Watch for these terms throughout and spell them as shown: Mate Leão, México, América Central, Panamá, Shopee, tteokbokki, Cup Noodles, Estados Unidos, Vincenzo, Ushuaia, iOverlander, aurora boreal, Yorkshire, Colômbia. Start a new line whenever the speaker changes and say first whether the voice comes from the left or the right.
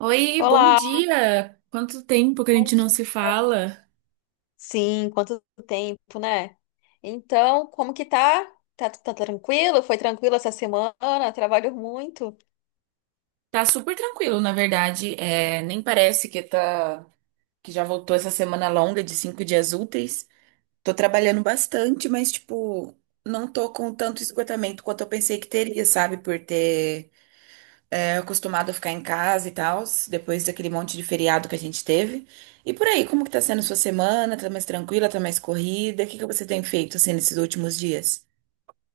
right: Oi, bom
left: Olá,
right: dia! Quanto tempo que a
left: bom
right: gente não
left: dia.
right: se fala?
left: Sim, quanto tempo, né? Então, como que tá? Tá tranquilo? Foi tranquilo essa semana? Trabalho muito.
right: Tá super tranquilo, na verdade. Nem parece que que já voltou essa semana longa de 5 dias úteis. Tô trabalhando bastante, mas tipo, não tô com tanto esgotamento quanto eu pensei que teria, sabe? Por ter acostumado a ficar em casa e tal, depois daquele monte de feriado que a gente teve. E por aí, como que tá sendo sua semana? Tá mais tranquila? Tá mais corrida? O que que você tem feito assim nesses últimos dias?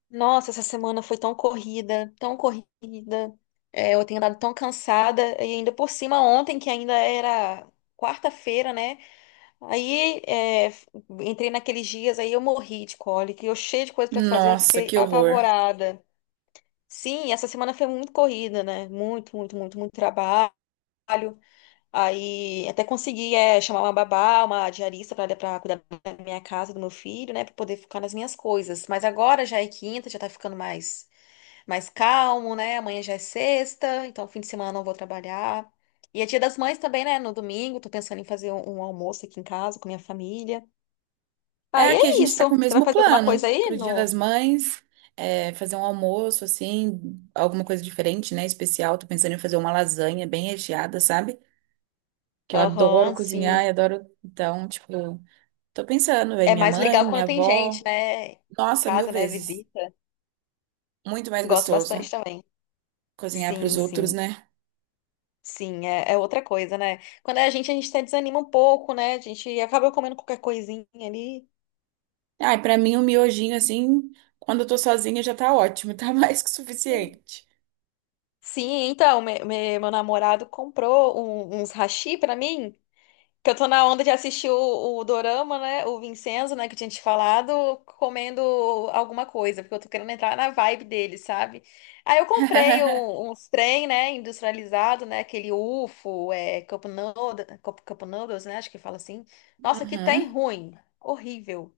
left: Nossa, essa semana foi tão corrida, tão corrida. É, eu tenho andado tão cansada. E ainda por cima, ontem, que ainda era quarta-feira, né? Aí, entrei naqueles dias, aí eu morri de cólica. E eu cheia de coisa pra fazer, eu
right: Nossa,
left: fiquei
right: que horror!
left: apavorada. Sim, essa semana foi muito corrida, né? Muito, muito, muito, muito trabalho. Aí até consegui chamar uma babá, uma diarista para cuidar da minha casa, do meu filho, né, para poder focar nas minhas coisas. Mas agora já é quinta, já tá ficando mais calmo, né? Amanhã já é sexta, então fim de semana não vou trabalhar. E é Dia das Mães também, né? No domingo, tô pensando em fazer um almoço aqui em casa com minha família.
right: É
left: Aí
right: que a
left: é
right: gente tá
left: isso.
right: com o
left: Você vai
right: mesmo
left: fazer alguma coisa
right: plano
left: aí
right: pro Dia
left: no?
right: das Mães, fazer um almoço, assim, alguma coisa diferente, né? Especial. Tô pensando em fazer uma lasanha bem recheada, sabe? Que eu adoro
left: Aham, sim.
right: cozinhar e adoro. Então, tipo, tô pensando, vai
left: É
right: minha
left: mais
right: mãe,
left: legal
right: minha
left: quando tem gente,
right: avó.
left: né? Em
right: Nossa, mil
left: casa, né?
right: vezes.
left: Visita.
right: Muito mais
left: Gosto bastante
right: gostoso
left: também.
right: cozinhar pros
left: Sim,
right: outros,
left: sim.
right: né?
left: Sim, é, é outra coisa, né? Quando é a gente até desanima um pouco, né? A gente acaba comendo qualquer coisinha ali.
right: Ah, e pra mim, um miojinho, assim, quando eu tô sozinha já tá ótimo, tá mais que suficiente.
left: Sim, então, meu namorado comprou uns hashi pra mim, que eu tô na onda de assistir o Dorama, né? O Vincenzo, né? Que eu tinha te falado, comendo alguma coisa, porque eu tô querendo entrar na vibe dele, sabe? Aí eu comprei uns trem, né? Industrializado, né? Aquele UFO, é, Cup Noodles, né? Acho que fala assim. Nossa, que tem
right: Uhum.
left: ruim. Horrível.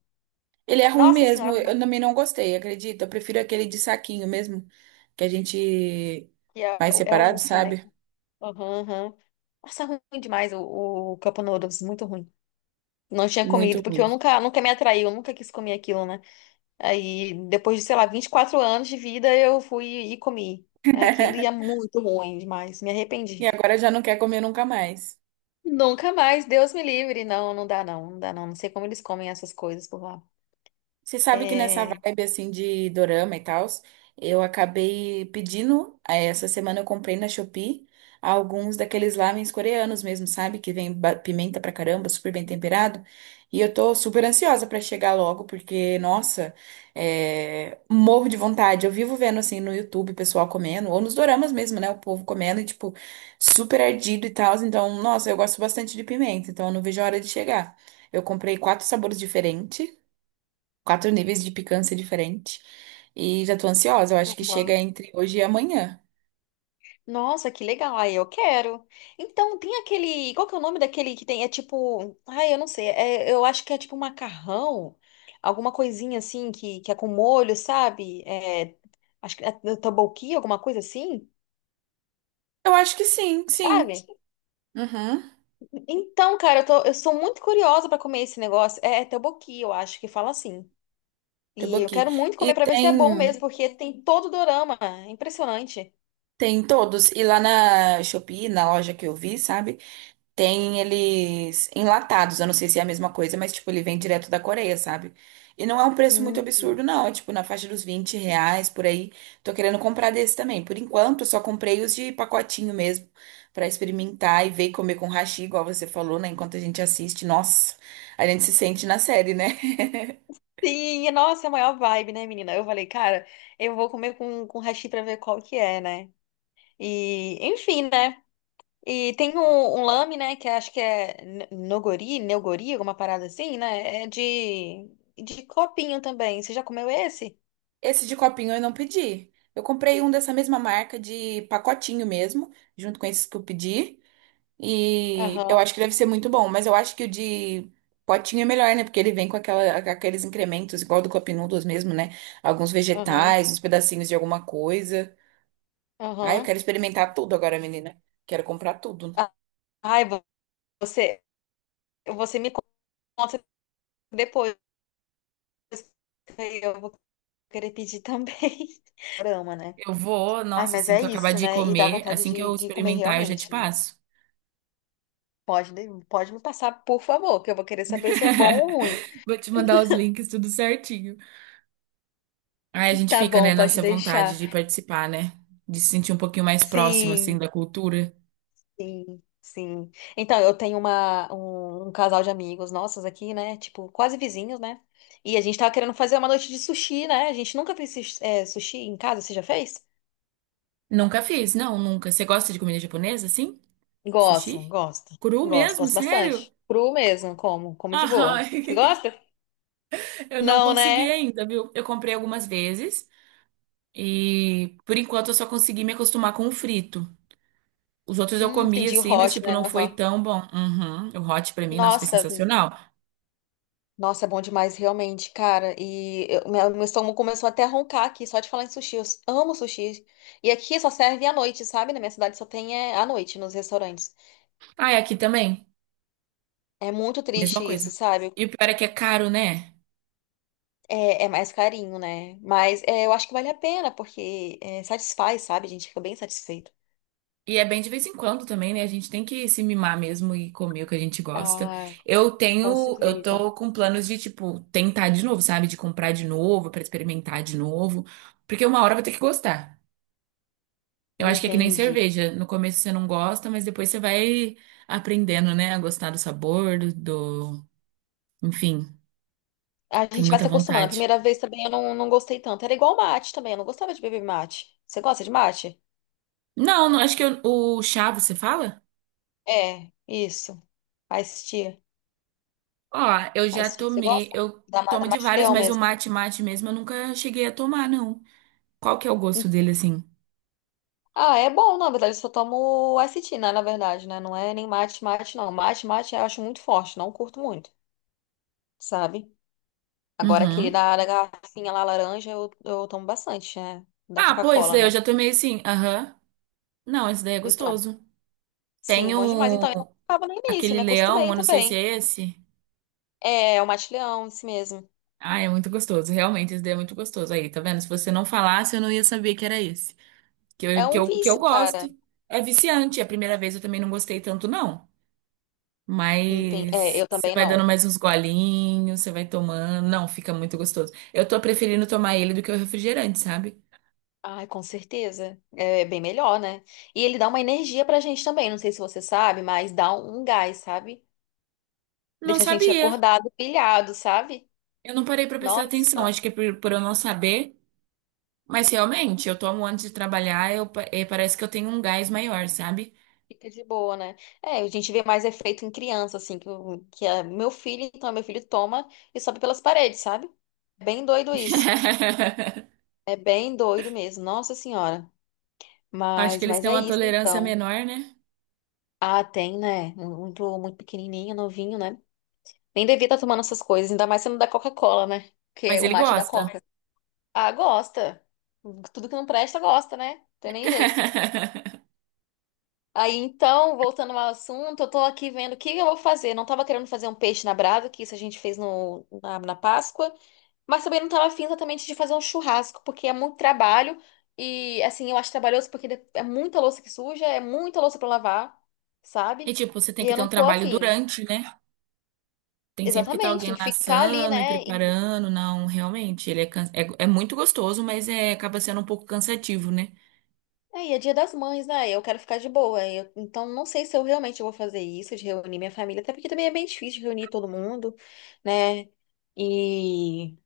right: Ele é ruim
left: Nossa
right: mesmo.
left: Senhora,
right: Eu também não gostei, acredita? Eu prefiro aquele de saquinho mesmo, que a gente
left: que é, é
right: vai
left: o é
right: separado,
left: o
right: sabe?
left: Funeco. Aham, aham. Nossa, ruim demais o Cup Noodles, muito ruim. Não tinha
right: Muito
left: comido, porque
right: ruim.
left: eu nunca, nunca me atraiu, eu nunca quis comer aquilo, né? Aí, depois de, sei lá, 24 anos de vida, eu fui e comi. Aquilo e é muito ruim demais, me arrependi.
right: E agora já não quer comer nunca mais.
left: Nunca mais, Deus me livre. Não, não dá não, não dá não. Não sei como eles comem essas coisas por lá.
right: Você sabe que nessa
left: É.
right: vibe assim de dorama e tal, eu acabei pedindo, essa semana eu comprei na Shopee alguns daqueles lamens coreanos mesmo, sabe? Que vem pimenta pra caramba, super bem temperado. E eu tô super ansiosa pra chegar logo, porque, nossa, morro de vontade. Eu vivo vendo assim no YouTube o pessoal comendo, ou nos doramas mesmo, né? O povo comendo e, tipo, super ardido e tal. Então, nossa, eu gosto bastante de pimenta, então eu não vejo a hora de chegar. Eu comprei quatro sabores diferentes, quatro níveis de picância diferente. E já tô ansiosa. Eu acho que chega
left: Uhum.
right: entre hoje e amanhã.
left: Nossa, que legal. Aí eu quero. Então, tem aquele. Qual que é o nome daquele que tem? É tipo. Ai, eu não sei. Eu acho que é tipo macarrão. Alguma coisinha assim que é com molho, sabe? É, acho que é tteokbokki, alguma coisa assim,
right: Eu acho que sim, sim.
left: sabe?
right: Uhum.
left: Então, cara, eu sou muito curiosa pra comer esse negócio. É tteokbokki, eu acho que fala assim. E
right: Temos
left: eu
right: aqui.
left: quero muito
right: E
left: comer pra ver se é bom
right: tem
left: mesmo, porque tem todo o dorama. É impressionante.
right: Tem todos. E lá na Shopee, na loja que eu vi, sabe? Tem eles enlatados, eu não sei se é a mesma coisa, mas tipo, ele vem direto da Coreia, sabe? E não é um preço muito absurdo,
left: Hum.
right: não. É tipo na faixa dos R$ 20 por aí. Tô querendo comprar desse também. Por enquanto, eu só comprei os de pacotinho mesmo, pra experimentar e ver e comer com hashi, igual você falou, né? Enquanto a gente assiste, nossa, a gente se sente na série, né?
left: Sim, e, nossa, é a maior vibe, né, menina? Eu falei, cara, eu vou comer com hashi pra ver qual que é, né? E, enfim, né? E tem um lame, né, que acho que é nogori, neogori, alguma parada assim, né? É de copinho também. Você já comeu esse?
right: Esse de copinho eu não pedi. Eu comprei um dessa mesma marca de pacotinho mesmo, junto com esses que eu pedi. E eu
left: Aham,
right: acho que deve ser muito bom, mas eu acho que o de potinho é melhor, né? Porque ele vem com aqueles incrementos, igual do Cup Noodles mesmo, né? Alguns
left: aham,
right: vegetais, uns pedacinhos de alguma coisa. Ai, eu
left: aham.
right: quero experimentar tudo agora, menina. Quero comprar tudo.
left: Ah, Ai, você, você me conta depois. Eu vou querer pedir também. Dorama, né?
right: Eu vou,
left: Ai,
right: nossa,
left: mas
right: assim
left: é
right: que eu acabar
left: isso,
right: de
left: né? E dá
right: comer,
left: vontade
right: assim que
left: de,
right: eu
left: de comer
right: experimentar, eu já te
left: realmente.
right: passo.
left: Pode me passar, por favor, que eu vou querer saber se é bom ou ruim.
right: Vou te mandar os links, tudo certinho. Aí a gente
left: Tá
right: fica, né,
left: bom, pode
right: nessa vontade
left: deixar.
right: de participar, né? De se sentir um pouquinho mais próximo, assim,
left: Sim,
right: da cultura.
left: sim, sim. Então, eu tenho um casal de amigos nossos aqui, né? Tipo, quase vizinhos, né? E a gente tava querendo fazer uma noite de sushi, né? A gente nunca fez sushi, sushi em casa, você já fez?
right: Nunca fiz, não, nunca. Você gosta de comida japonesa, assim?
left: Gosto,
right: Sushi?
left: gosto,
right: Cru
left: gosto,
right: mesmo?
left: gosto
right: Sério?
left: bastante. Cru mesmo, como, como de
right: Ah,
left: boa. Você gosta?
right: eu não
left: Não,
right: consegui
left: né?
right: ainda, viu? Eu comprei algumas vezes e por enquanto eu só consegui me acostumar com o frito. Os outros eu comi
left: Entendi o
right: assim, mas
left: hot,
right: tipo,
left: né?
right: não foi
left: Aham.
right: tão bom. Uhum. O hot pra mim, nossa, foi
left: Nossa,
right: sensacional.
left: Nossa, é bom demais, realmente, cara. Meu estômago começou até a roncar aqui, só de falar em sushi. Eu amo sushi. E aqui só serve à noite, sabe? Na minha cidade só tem é, à noite nos restaurantes.
right: Ah, e aqui também,
left: É muito
right: mesma
left: triste isso,
right: coisa.
left: sabe?
right: E o pior é que é caro, né?
left: É, é mais carinho, né? Mas é, eu acho que vale a pena, porque é, satisfaz, sabe? A gente fica bem satisfeito.
right: E é bem de vez em quando também, né? A gente tem que se mimar mesmo e comer o que a gente gosta.
left: Ah,
right: Eu
left: com
right: tenho, eu
left: certeza.
right: tô com planos de, tipo, tentar de novo, sabe? De comprar de novo, pra experimentar de novo. Porque uma hora vai ter que gostar. Eu acho que é que nem
left: Entendi.
right: cerveja. No começo você não gosta, mas depois você vai aprendendo, né? A gostar do sabor, Enfim,
left: A
right: tem
left: gente vai
right: muita
left: se acostumando. A
right: vontade.
left: primeira vez também eu não, não gostei tanto. Era igual mate também, eu não gostava de beber mate. Você gosta de mate?
right: Não, não, acho que o chá, você fala?
left: É, isso. Faz
right: Ó, eu já
left: Ice tea, você
right: tomei,
left: gosta?
right: eu
left: Da
right: tomo de
left: Mate
right: vários,
left: Leão
right: mas o
left: mesmo.
right: mate mate mesmo eu nunca cheguei a tomar, não. Qual que é o gosto
left: Hum.
right: dele, assim?
left: Ah, é bom, na verdade, eu só tomo ice tea, né, na verdade, né? Não é nem mate, mate, não. Mate, mate eu acho muito forte, não curto muito, sabe? Agora aquele
right: Uhum.
left: da garrafinha lá laranja eu tomo bastante, né? Da
right: Ah, pô, esse
left: Coca-Cola,
right: daí eu
left: né?
right: já tomei, sim. Aham. Não, esse daí é
left: Então,
right: gostoso.
left: sim,
right: Tem
left: bom demais. Então, eu não
right: o...
left: tava no início,
right: aquele
left: me
right: leão,
left: acostumei
right: eu não sei se
left: também.
right: é esse.
left: É, o Mate Leão, isso mesmo.
right: Ah, é muito gostoso. Realmente, esse daí é muito gostoso. Aí, tá vendo? Se você não falasse, eu não ia saber que era esse. Que
left: É
right: eu, que
left: um
right: eu, que eu
left: vício,
right: gosto.
left: cara.
right: É viciante. A primeira vez eu também não gostei tanto, não.
left: Não tem- É,
right: Mas
left: eu
right: você
left: também
right: vai dando
left: não.
right: mais uns golinhos, você vai tomando. Não, fica muito gostoso. Eu tô preferindo tomar ele do que o refrigerante, sabe?
left: Ai, com certeza. É bem melhor, né? E ele dá uma energia pra gente também. Não sei se você sabe, mas dá um gás, sabe?
right: Não
left: Deixa a gente
right: sabia.
left: acordado, pilhado, sabe?
right: Eu não parei pra prestar atenção,
left: Nossa,
right: acho que é por eu não saber, mas realmente, eu tomo antes de trabalhar, parece que eu tenho um gás maior, sabe?
left: fica de boa, né? É, a gente vê mais efeito em criança, assim, que, que é meu filho, então meu filho toma e sobe pelas paredes, sabe? É bem doido isso. É bem doido mesmo. Nossa Senhora.
right: Acho que
left: Mas,
right: eles
left: mas
right: têm
left: é
right: uma
left: isso,
right: tolerância
left: então.
right: menor, né?
left: Ah, tem, né? Muito, muito pequenininho, novinho, né? Nem devia estar tomando essas coisas, ainda mais sendo da Coca-Cola, né? Que é
right: Mas
left: o
right: ele
left: mate da
right: gosta.
left: Coca. Ah, gosta. Tudo que não presta, gosta, né? Não tem nem jeito. Aí então, voltando ao assunto, eu tô aqui vendo o que eu vou fazer. Não tava querendo fazer um peixe na brasa, que isso a gente fez no, na, na Páscoa, mas também não tava afim exatamente de fazer um churrasco, porque é muito trabalho e, assim, eu acho trabalhoso porque de- é muita louça que suja, é muita louça pra lavar,
right: E
left: sabe?
right: tipo, você tem
left: E
right: que
left: eu
right: ter
left: não
right: um
left: tô
right: trabalho
left: afim.
right: durante, né? Tem sempre que estar
left: Exatamente,
right: alguém
left: tem que ficar ali,
right: laçando e
left: né?
right: preparando. Não, realmente, ele é, é muito gostoso, mas é, acaba sendo um pouco cansativo, né?
left: Aí é Dia das Mães, né? Eu quero ficar de boa. Eu, então, não sei se eu realmente vou fazer isso, de reunir minha família, até porque também é bem difícil reunir todo mundo, né? E.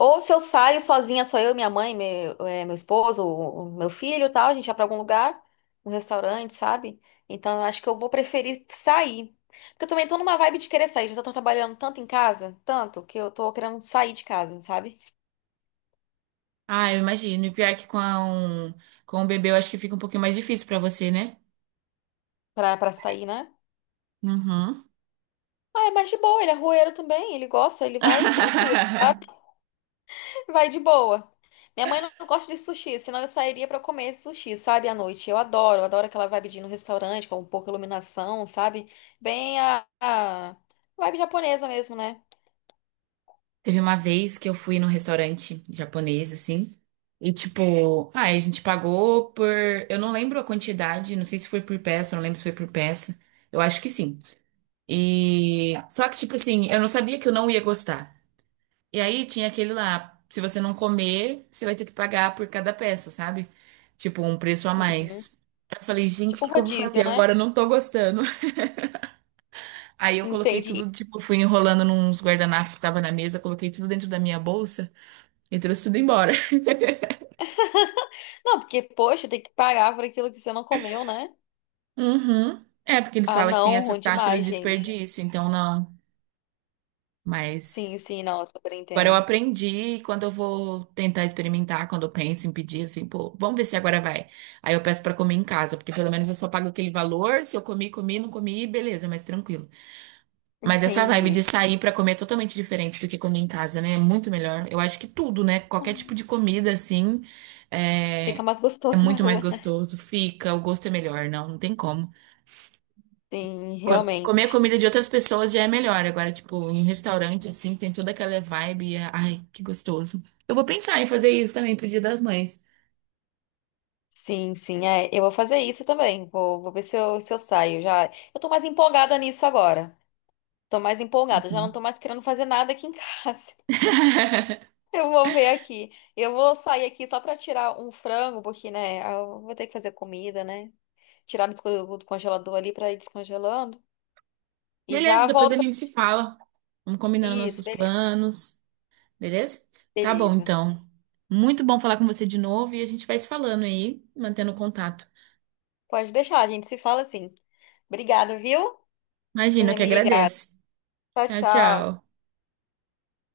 left: Ou se eu saio sozinha, só eu, minha mãe, meu, é, meu esposo, o meu filho e tal, a gente vai pra algum lugar, um restaurante, sabe? Então, eu acho que eu vou preferir sair. Porque eu também tô numa vibe de querer sair. Já tô trabalhando tanto em casa, tanto, que eu tô querendo sair de casa, sabe?
right: Ah, eu imagino. E pior que com o bebê, eu acho que fica um pouquinho mais difícil pra você, né?
left: Pra sair, né?
right: Uhum.
left: Ah, é mais de boa, ele é rueiro também, ele gosta, ele vai tranquilo. Vai de boa. Minha mãe não gosta de sushi, senão eu sairia pra comer sushi, sabe, à noite. Eu adoro aquela vibe de ir no restaurante com um pouco de iluminação, sabe? Bem a vibe japonesa mesmo, né?
right: Teve uma vez que eu fui num restaurante japonês, assim, e tipo, ah, a gente pagou por. Eu não lembro a quantidade, não sei se foi por peça, não lembro se foi por peça. Eu acho que sim. E. Só que, tipo assim, eu não sabia que eu não ia gostar. E aí tinha aquele lá, se você não comer, você vai ter que pagar por cada peça, sabe? Tipo, um preço a
left: Uhum.
right: mais. Eu falei, gente, o
left: Tipo
right: que que eu vou
left: rodízio,
right: fazer
left: né?
right: agora? Eu não tô gostando. Aí eu coloquei
left: Entendi.
right: tudo, tipo, fui enrolando nos guardanapos que tava na mesa, coloquei tudo dentro da minha bolsa e trouxe tudo embora.
left: Não, porque, poxa, tem que pagar por aquilo que você não comeu, né?
right: Uhum. É, porque eles
left: Ah,
right: falam que tem
left: não,
right: essa
left: ruim
right: taxa do
left: demais, gente.
right: desperdício, então não.
left: Sim,
right: Mas
left: sim, não, eu super
right: agora eu
left: entendo.
right: aprendi e quando eu vou tentar experimentar, quando eu penso em pedir, assim, pô, vamos ver se agora vai. Aí eu peço pra comer em casa, porque pelo menos eu só pago aquele valor, se eu comi, comi, não comi, beleza, mas tranquilo. Mas essa vibe de
left: Entendi.
right: sair pra comer é totalmente diferente do que comer em casa, né? É muito melhor. Eu acho que tudo, né? Qualquer tipo
left: Hum,
right: de comida, assim,
left: Fica
right: é,
left: mais
right: é
left: gostoso na
right: muito
left: rua,
right: mais
left: né?
right: gostoso. Fica, o gosto é melhor, não, não tem como.
left: Sim,
right: Comer a
left: realmente.
right: comida de outras pessoas já é melhor. Agora, tipo, em restaurante, assim, tem toda aquela vibe. Ai, que gostoso. Eu vou pensar em fazer isso também pro Dia das Mães.
left: Sim, sim, é. Eu vou fazer isso também. Vou ver se eu saio. Já, eu tô mais empolgada nisso agora. Tô mais empolgada. Já não tô
right: Uhum.
left: mais querendo fazer nada aqui em casa. Eu vou ver aqui. Eu vou sair aqui só pra tirar um frango, porque, né, eu vou ter que fazer comida, né? Tirar do congelador ali pra ir descongelando. E
right: Beleza,
left: já
right: depois
left: volto.
right: a gente se fala. Vamos combinando
left: Isso,
right: nossos
left: beleza.
right: planos. Beleza? Tá bom,
left: Beleza.
right: então. Muito bom falar com você de novo e a gente vai se falando aí, mantendo contato.
left: Pode deixar, a gente se fala assim. Obrigada, viu? Por
right: Imagina, eu
left: ter
right: que
left: me ligado.
right: agradeço.
left: Tchau,
right: Tchau,
left: tchau.
right: tchau.